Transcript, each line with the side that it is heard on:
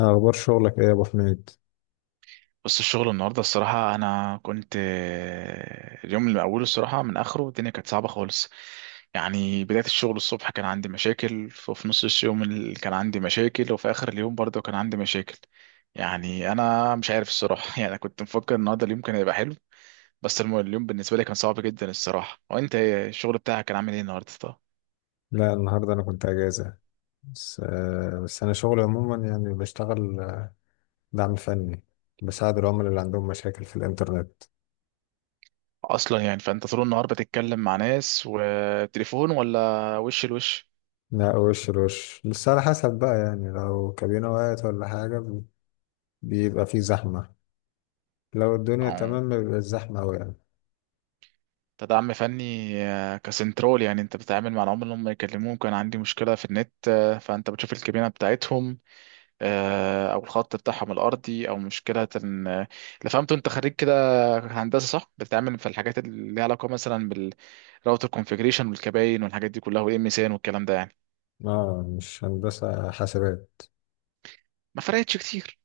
left: أخبار شغلك إيه يا أبو حميد؟
right: بص الشغل النهارده الصراحة أنا كنت اليوم اللي من أوله الصراحة من آخره الدنيا كانت صعبة خالص. يعني بداية الشغل الصبح كان عندي مشاكل، وفي نص اليوم كان عندي مشاكل، وفي آخر اليوم برضه كان عندي مشاكل. يعني أنا مش عارف الصراحة يعني أنا كنت مفكر النهارده اليوم كان هيبقى حلو. بس اليوم بالنسبة لي كان صعب جدا الصراحة، وأنت إيه؟ الشغل بتاعك كان عامل إيه النهارده طب؟
left: لا النهاردة أنا كنت أجازة. بس أنا شغلي عموما يعني بشتغل دعم فني. بساعد العملاء اللي عندهم مشاكل في الإنترنت.
right: أصلا يعني فأنت طول النهار بتتكلم مع ناس وتليفون ولا وش لوش؟
left: لا وش لوش، بس على حسب بقى. يعني لو كابينة وقعت ولا حاجة بيبقى في زحمة. لو الدنيا
right: أه،
left: تمام بيبقى الزحمة أوي يعني.
right: كدعم فني كسنترول، يعني انت بتتعامل مع العملاء اللي هم يكلموك كان عندي مشكله في النت، فانت بتشوف الكابينه بتاعتهم او الخط بتاعهم الارضي او مشكله آه، اللي فهمته انت خريج كده، هندسه صح؟ بتتعامل في الحاجات اللي ليها علاقه مثلا بالراوتر كونفيجريشن والكباين والحاجات دي كلها والام اس ان والكلام ده يعني.
left: آه مش هندسة حاسبات.
right: ما فرقتش كتير.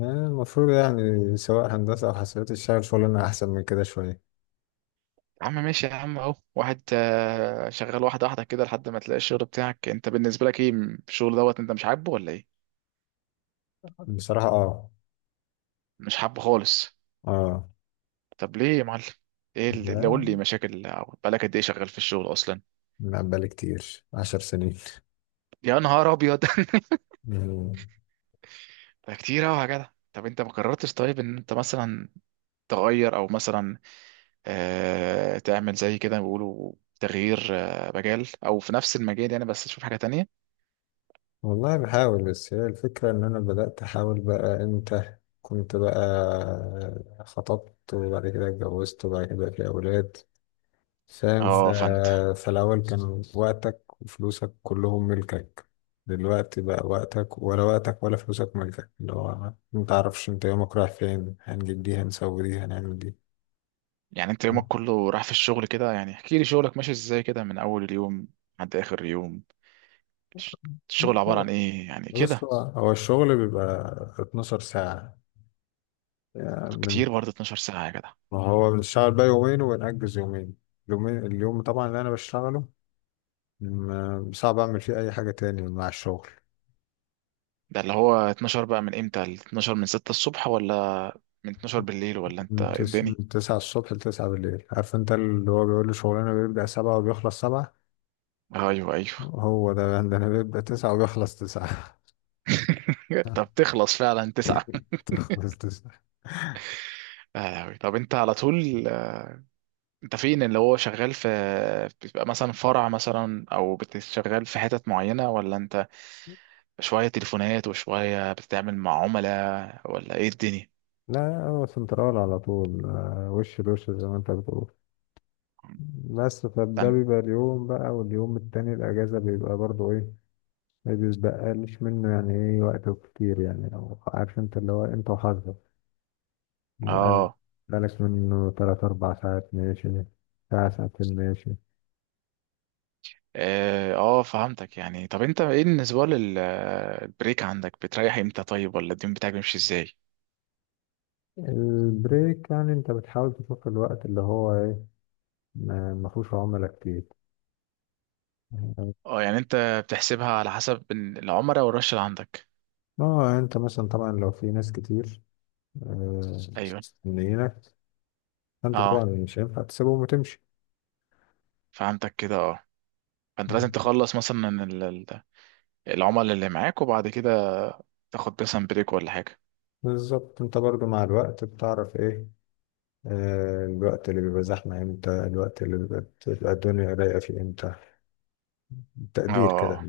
left: آه، المفروض يعني سواء هندسة أو حاسبات تشتغل شغلنا أحسن من كده شوية.
right: يا عم ماشي يا عم، اهو واحد شغال واحده واحده كده لحد ما تلاقي الشغل بتاعك. انت بالنسبه لك ايه الشغل دوت؟ انت مش عاجبه ولا ايه؟
left: بصراحة آه.
right: مش حابه خالص؟
left: آه.
right: طب ليه يا معلم؟ ايه اللي
left: لا،
right: قول لي مشاكل، أو بقالك قد ايه شغال في الشغل اصلا؟
left: ما بقالي كتير، عشر سنين.
right: يا نهار ابيض
left: مم.
right: ده كتير قوي يا جدع. طب انت ما قررتش طيب ان انت مثلا تغير او مثلا، آه، تعمل زي كده بيقولوا، تغيير آه مجال او في نفس المجال يعني، بس تشوف حاجة تانية؟
left: والله بحاول، بس هي الفكرة إن أنا بدأت أحاول بقى إمتى. كنت بقى خطبت وبعد كده اتجوزت وبعد كده بقى في أولاد. فاهم
right: اه فانت.
left: فالأول كان وقتك وفلوسك كلهم ملكك. دلوقتي بقى وقتك ولا وقتك ولا فلوسك ملكك، اللي هو متعرفش أنت يومك رايح فين، هنجيب دي هنسوي دي هنعمل دي.
right: يعني انت يومك كله راح في الشغل كده؟ يعني احكي لي شغلك ماشي ازاي كده من اول اليوم لحد اخر يوم. الش- الشغل عبارة عن ايه يعني
left: بص،
right: كده؟
left: هو الشغل بيبقى 12 ساعة. يعني من،
right: كتير برضه 12 ساعة يا جدع.
left: ما هو بنشتغل بقى يومين وبنأجز يومين. اليومين، اليوم طبعا اللي أنا بشتغله صعب أعمل فيه أي حاجة تاني مع الشغل.
right: ده اللي هو 12 بقى من امتى؟ ال 12 من 6 الصبح، ولا من 12 بالليل، ولا انت إيه الدنيا؟
left: من تسعة الصبح لتسعة بالليل. عارف أنت، اللي هو بيقول لي شغلنا بيبدأ سبعة وبيخلص سبعة،
right: ايوه ايوه.
left: هو ده عندنا بيبدأ تسعة وبيخلص تسعة.
right: طب تخلص فعلا تسعة؟
left: بيخلص تسعة.
right: أوي. طب انت على طول انت فين؟ اللي هو شغال في بتبقى مثلا فرع مثلا، او بتشتغل في حتت معينة، ولا انت شوية تليفونات وشوية بتتعامل مع عملاء؟ ولا ايه الدنيا؟
left: لا، هو سنترال على طول، وش لوش زي ما أنت بتقول. بس فده
right: استنى.
left: بيبقى اليوم بقى واليوم التاني الأجازة بيبقى برضو إيه، ما بيسبقليش منه. يعني ايه وقته كتير، يعني لو عارف انت، اللي هو انت وحظك. انا
right: اه.
left: بقالك منه تلات أربع ساعات ماشي، ساعة ساعتين ماشي.
right: اه. فهمتك. يعني طب انت ايه بالنسبة للبريك عندك؟ بتريح امتى طيب، ولا اليوم بتاعك بيمشي ازاي؟
left: البريك يعني انت بتحاول تشوف الوقت اللي هو ايه، ما فيهوش عملاء كتير.
right: اه، يعني انت بتحسبها على حسب العمرة والرش اللي عندك؟
left: اه، انت مثلا طبعا لو في ناس كتير آه،
right: ايوه
left: مستنيينك، فانت
right: اه،
left: طبعا مش هينفع تسيبهم وتمشي.
right: فهمتك كده اه. فانت لازم
left: مم.
right: تخلص مثلا العملاء اللي معاك وبعد كده تاخد مثلا بريك ولا حاجة؟
left: بالظبط. انت برضو مع الوقت بتعرف ايه، الوقت اللي بيبقى زحمة امتى، الوقت اللي بيبقى بتبقى الدنيا رايقة فيه امتى، تقدير كده.
right: اه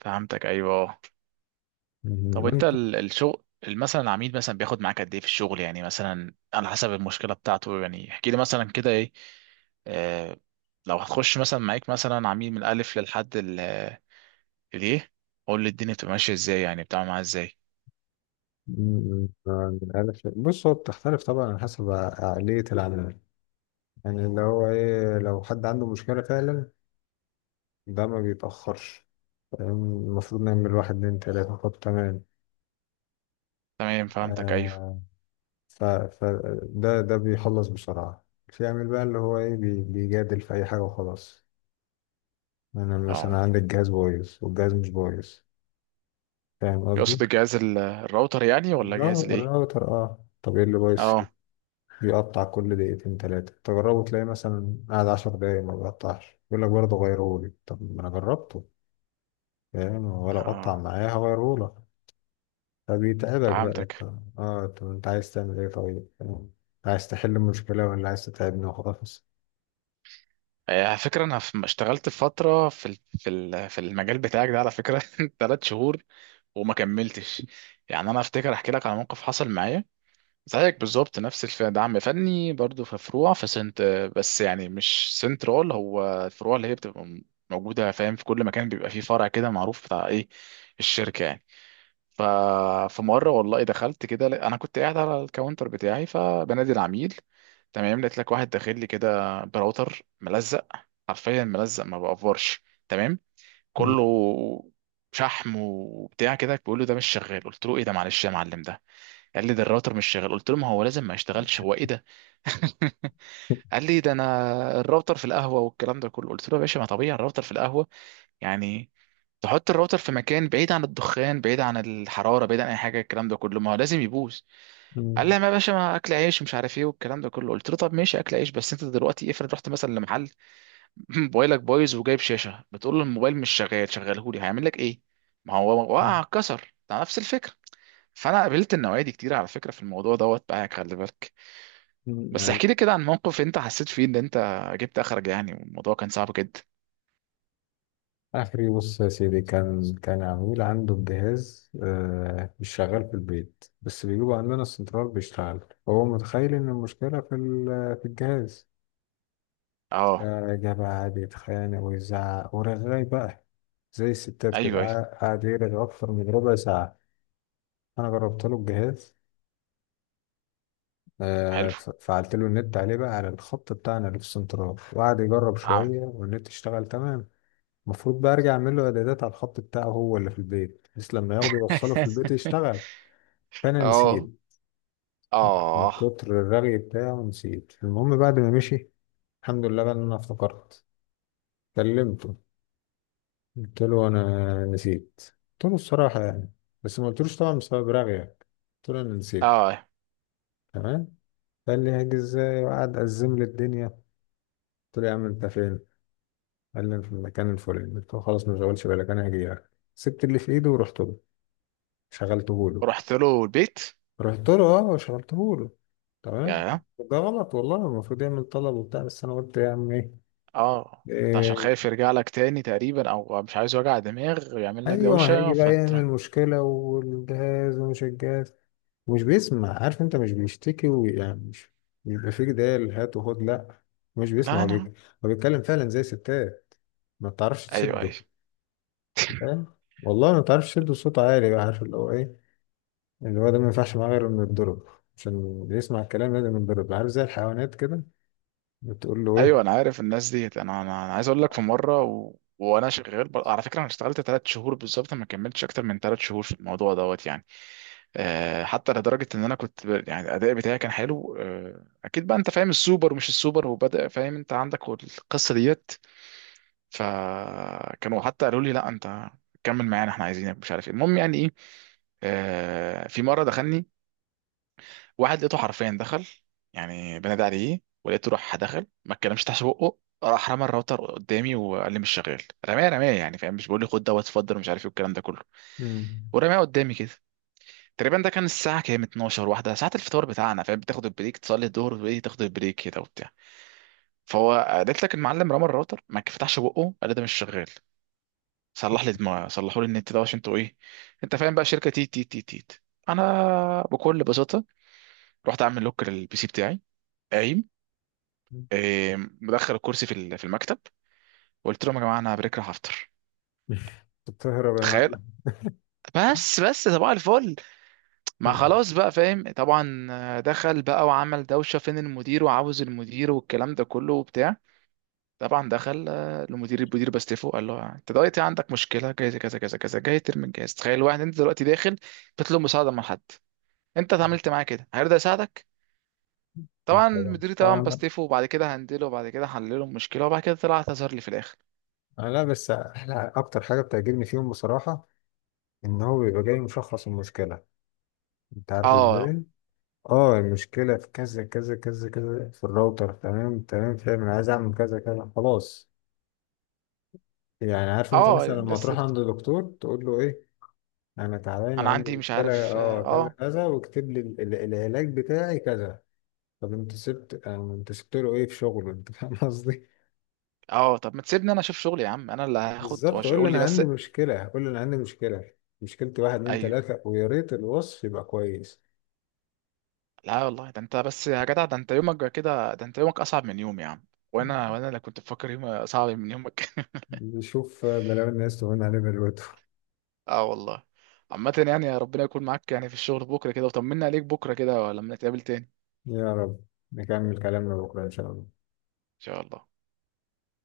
right: فهمتك ايوه اه.
left: مم،
right: طب انت
left: وانت.
right: الشغل مثلا العميل مثلا بياخد معاك قد ايه في الشغل، يعني مثلا على حسب المشكلة بتاعته؟ يعني احكي لي مثلا كده ايه. آه، لو هتخش مثلا معاك مثلا عميل من الالف للحد اليه، قول لي الدنيا بتبقى ماشية ازاي، يعني بتعمل معاه ازاي؟
left: مم، عارف، بص هو بتختلف طبعا على حسب عقلية العميل. يعني اللي هو ايه، لو حد عنده مشكلة فعلا ده ما بيتأخرش. فاهم؟ المفروض نعمل واحد اتنين تلاتة، طب تمام.
right: تمام فهمتك ايوه
left: آه. ف ف ده بيخلص بسرعة. في عامل بقى اللي هو ايه، بيجادل في أي حاجة وخلاص. أنا مثلا
right: اه.
left: عندي الجهاز بايظ والجهاز مش بايظ. فاهم قصدي؟
right: يقصد الجهاز الراوتر يعني ولا جهاز الايه؟
left: الراوتر. اه، طب ايه اللي بايظ فيه؟
right: اه.
left: بيقطع كل دقيقتين تلاتة، تجربه تلاقي مثلا قاعد عشر دقايق ما بيقطعش، يقول لك برضه غيرهولي، طب ما انا جربته، فاهم؟ ولا قطع
right: اه
left: معايا هغيرهولك. فبيتعبك بقى انت.
right: فهمتك.
left: اه، طب انت عايز تعمل ايه طيب؟ فاهم؟ عايز تحل المشكلة ولا عايز تتعبني وخلاص.
right: على فكره انا اشتغلت فتره في المجال بتاعك ده على فكره ثلاث شهور وما كملتش. يعني انا افتكر احكي لك على موقف حصل معايا زيك بالظبط، نفس دعم فني برضو، في فروع، في سنت، بس يعني مش سنترال. هو الفروع اللي هي بتبقى موجوده فاهم، في كل مكان بيبقى فيه فرع كده معروف بتاع ايه، الشركه يعني. ففي مره والله دخلت كده، انا كنت قاعد على الكاونتر بتاعي فبنادي العميل، تمام. لقيت لك واحد داخل لي كده براوتر ملزق، حرفيا ملزق ما بقفرش تمام، كله شحم وبتاع كده، بيقول له ده مش شغال. قلت له ايه ده، معلش يا معلم ده. قال لي ده الراوتر مش شغال، قلت له ما هو لازم ما يشتغلش، هو ايه ده؟ قال لي ده انا الراوتر في القهوه والكلام ده كله، قلت له يا باشا ما طبيعي، الراوتر في القهوه يعني؟ تحط الراوتر في مكان بعيد عن الدخان، بعيد عن الحراره، بعيد عن اي حاجه الكلام ده كله، ما هو لازم يبوظ.
left: مم.
right: قال
left: مم.
right: لي ما يا باشا ما اكل عيش ومش عارف ايه والكلام ده كله. قلت له طب ماشي اكل عيش، بس انت دلوقتي افرض رحت مثلا لمحل موبايلك بايظ وجايب شاشه بتقول له الموبايل مش شغال شغله لي، هيعمل لك ايه؟ ما هو وقع اتكسر، ده نفس الفكره. فانا قابلت النوعيه دي كتير على فكره في الموضوع دوت بقى، خلي بالك. بس
left: مم.
right: احكي لي كده عن موقف انت حسيت فيه ان انت جبت اخرج يعني، والموضوع كان صعب جدا.
left: اخري بص يا سيدي، كان عميل عنده الجهاز آه مش شغال في البيت، بس بيجيبوا عندنا السنترال بيشتغل. هو متخيل ان المشكله في الجهاز.
right: اه.
left: جاب قعد يتخانق ويزعق ورغاي بقى، زي الستات كده،
right: ايوه ايوه.
left: قعد يرغي اكتر من ربع ساعه. انا جربت له الجهاز،
right: حلو.
left: فعلت له النت عليه بقى على الخط بتاعنا اللي في السنترال، وقعد يجرب
right: عم.
left: شويه والنت اشتغل تمام. المفروض بقى ارجع اعمل له اعدادات على الخط بتاعه هو اللي في البيت، بحيث لما ياخده يوصله في البيت يشتغل. فانا
right: اه.
left: نسيت من
right: اه.
left: كتر الرغي بتاعه، نسيت. المهم بعد ما مشي، الحمد لله بقى إن انا افتكرت، كلمته. قلت له انا نسيت. قلت له الصراحه يعني، بس ما قلتلوش طبعا بسبب رغيك، قلت له انا نسيت.
right: اه.
left: تمام. قال لي هاجي ازاي، وقعد ازم لي الدنيا. قلت له يا عم انت فين؟ قال لي أنا في المكان الفلاني. قلت له خلاص ما تشغلش بالك، انا هاجي لك. سبت اللي في ايده ورحت له، شغلته له.
right: رحت له البيت؟
left: رحت له اه وشرحته له. تمام.
right: يا.
left: ده غلط والله، المفروض يعمل طلب وبتاع، بس انا قلت يا عم ايه.
right: اه انت عشان
left: إيه،
right: خايف يرجع لك تاني تقريبا، او مش عايز وجع دماغ ويعمل لك
left: ايوه،
right: دوشه
left: هيجي بقى
right: فانت.
left: يعمل مشكله والجهاز ومش الجهاز، ومش بيسمع، عارف انت، مش بيشتكي ويعني مش بيبقى فيه جدال هات وخد، لا، مش بيسمع.
right: لا انا.
left: هو بيتكلم فعلا زي ستات، ما تعرفش
right: ايوه
left: تسده.
right: ايوه.
left: فاهم؟ والله ما تعرفش تسده. صوت عالي بقى، عارف اللي هو ايه، اللي هو ده ما ينفعش معاه غير انه يتضرب. عشان يسمع الكلام لازم يتضرب، عارف زي الحيوانات كده، بتقول له
right: ايوه انا
left: ايه.
right: عارف الناس ديت. أنا عايز اقول لك في مره على فكره، انا اشتغلت ثلاث شهور بالظبط، ما كملتش اكتر من ثلاث شهور في الموضوع دوت يعني. أه، حتى لدرجه ان انا كنت يعني الاداء بتاعي كان حلو. أه اكيد بقى، انت فاهم السوبر ومش السوبر وبدا، فاهم انت عندك القصه ديت. فكانوا حتى قالوا لي لا انت كمل معانا احنا عايزينك مش عارف ايه. المهم يعني ايه، آه، في مره دخلني واحد، لقيته حرفيا دخل، يعني بنادى عليه ولقيته راح دخل ما اتكلمش تحت بقه، راح رمى الراوتر قدامي وقال لي مش شغال. رماه رماه يعني، فاهم؟ مش بقول لي خد دوت اتفضل ومش عارف ايه الكلام ده كله،
left: مم.
right: ورماه قدامي كده. تقريبا ده كان الساعه كام، 12 واحده، ساعه الفطار بتاعنا فاهم، بتاخد البريك تصلي الظهر وايه، تاخد البريك كده وبتاع. فهو قالت لك المعلم، رمى الراوتر ما فتحش بقه قال لي ده مش شغال، صلح لي دماغي، صلحوا لي النت ده عشان انتوا ايه، انت فاهم بقى، شركه تيت تيت تيت تيت. انا بكل بساطه رحت اعمل لوك للبي سي بتاعي، قايم، مدخل الكرسي في المكتب، وقلت لهم يا جماعه انا بريك راح افطر،
left: بتهرب يا
right: تخيل.
left: معلم.
right: بس بس طبعا الفل. ما خلاص بقى فاهم طبعا، دخل بقى وعمل دوشه فين المدير وعاوز المدير والكلام ده كله وبتاع. طبعا دخل، المدير المدير باستيفو قال له انت دلوقتي عندك مشكله جاي كذا كذا كذا جاي ترمي الجهاز؟ تخيل واحد انت دلوقتي داخل بتطلب مساعده من حد، انت اتعاملت معاه كده هيرضى يساعدك؟ طبعا
left: طبعا.
right: مديري
left: طبعا.
right: طبعا
left: لا.
right: بستيفه، وبعد كده هندله، وبعد كده هحلله المشكله، وبعد كده طلع اعتذر لي في الاخر.
left: آه، لا بس احلى اكتر حاجه بتعجبني فيهم بصراحه، ان هو بيبقى جاي مشخص المشكله. انت عارف
right: اه.
left: ازاي؟ اه، المشكله في كذا كذا كذا كذا في الراوتر، تمام تمام فاهم، انا عايز اعمل كذا كذا، خلاص. يعني عارف انت
right: اه
left: مثلا لما
right: الناس
left: تروح عند دكتور تقول له ايه، انا تعبان
right: انا
left: وعندي
right: عندي مش
left: مشكله
right: عارف
left: اه كذا
right: اه.
left: كذا، واكتب لي العلاج بتاعي كذا. طب انت سبت آه، انت سبت له ايه في شغله؟ انت فاهم قصدي؟
right: اه طب ما تسيبني انا اشوف شغلي يا عم، انا اللي هاخد
left: بالظبط، اقول له
right: وقول لي
left: انا
right: بس.
left: عندي مشكله، هقول له انا عندي مشكله، مشكلتي واحد اتنين
right: ايوه.
left: تلاته، ويا ريت الوصف يبقى كويس.
right: لا والله، ده انت بس يا جدع، ده انت يومك كده، ده انت يومك اصعب من يومي يا عم. وانا اللي كنت بفكر يومي صعب من يومك.
left: نشوف بلاوي الناس تهون عليه دلوقتي.
right: اه والله. عامة يعني، يا ربنا يكون معاك يعني في الشغل بكرة كده، وطمنا عليك بكرة كده لما نتقابل تاني ان
left: يا رب نكمل كلامنا بكره ان شاء الله.
right: شاء الله.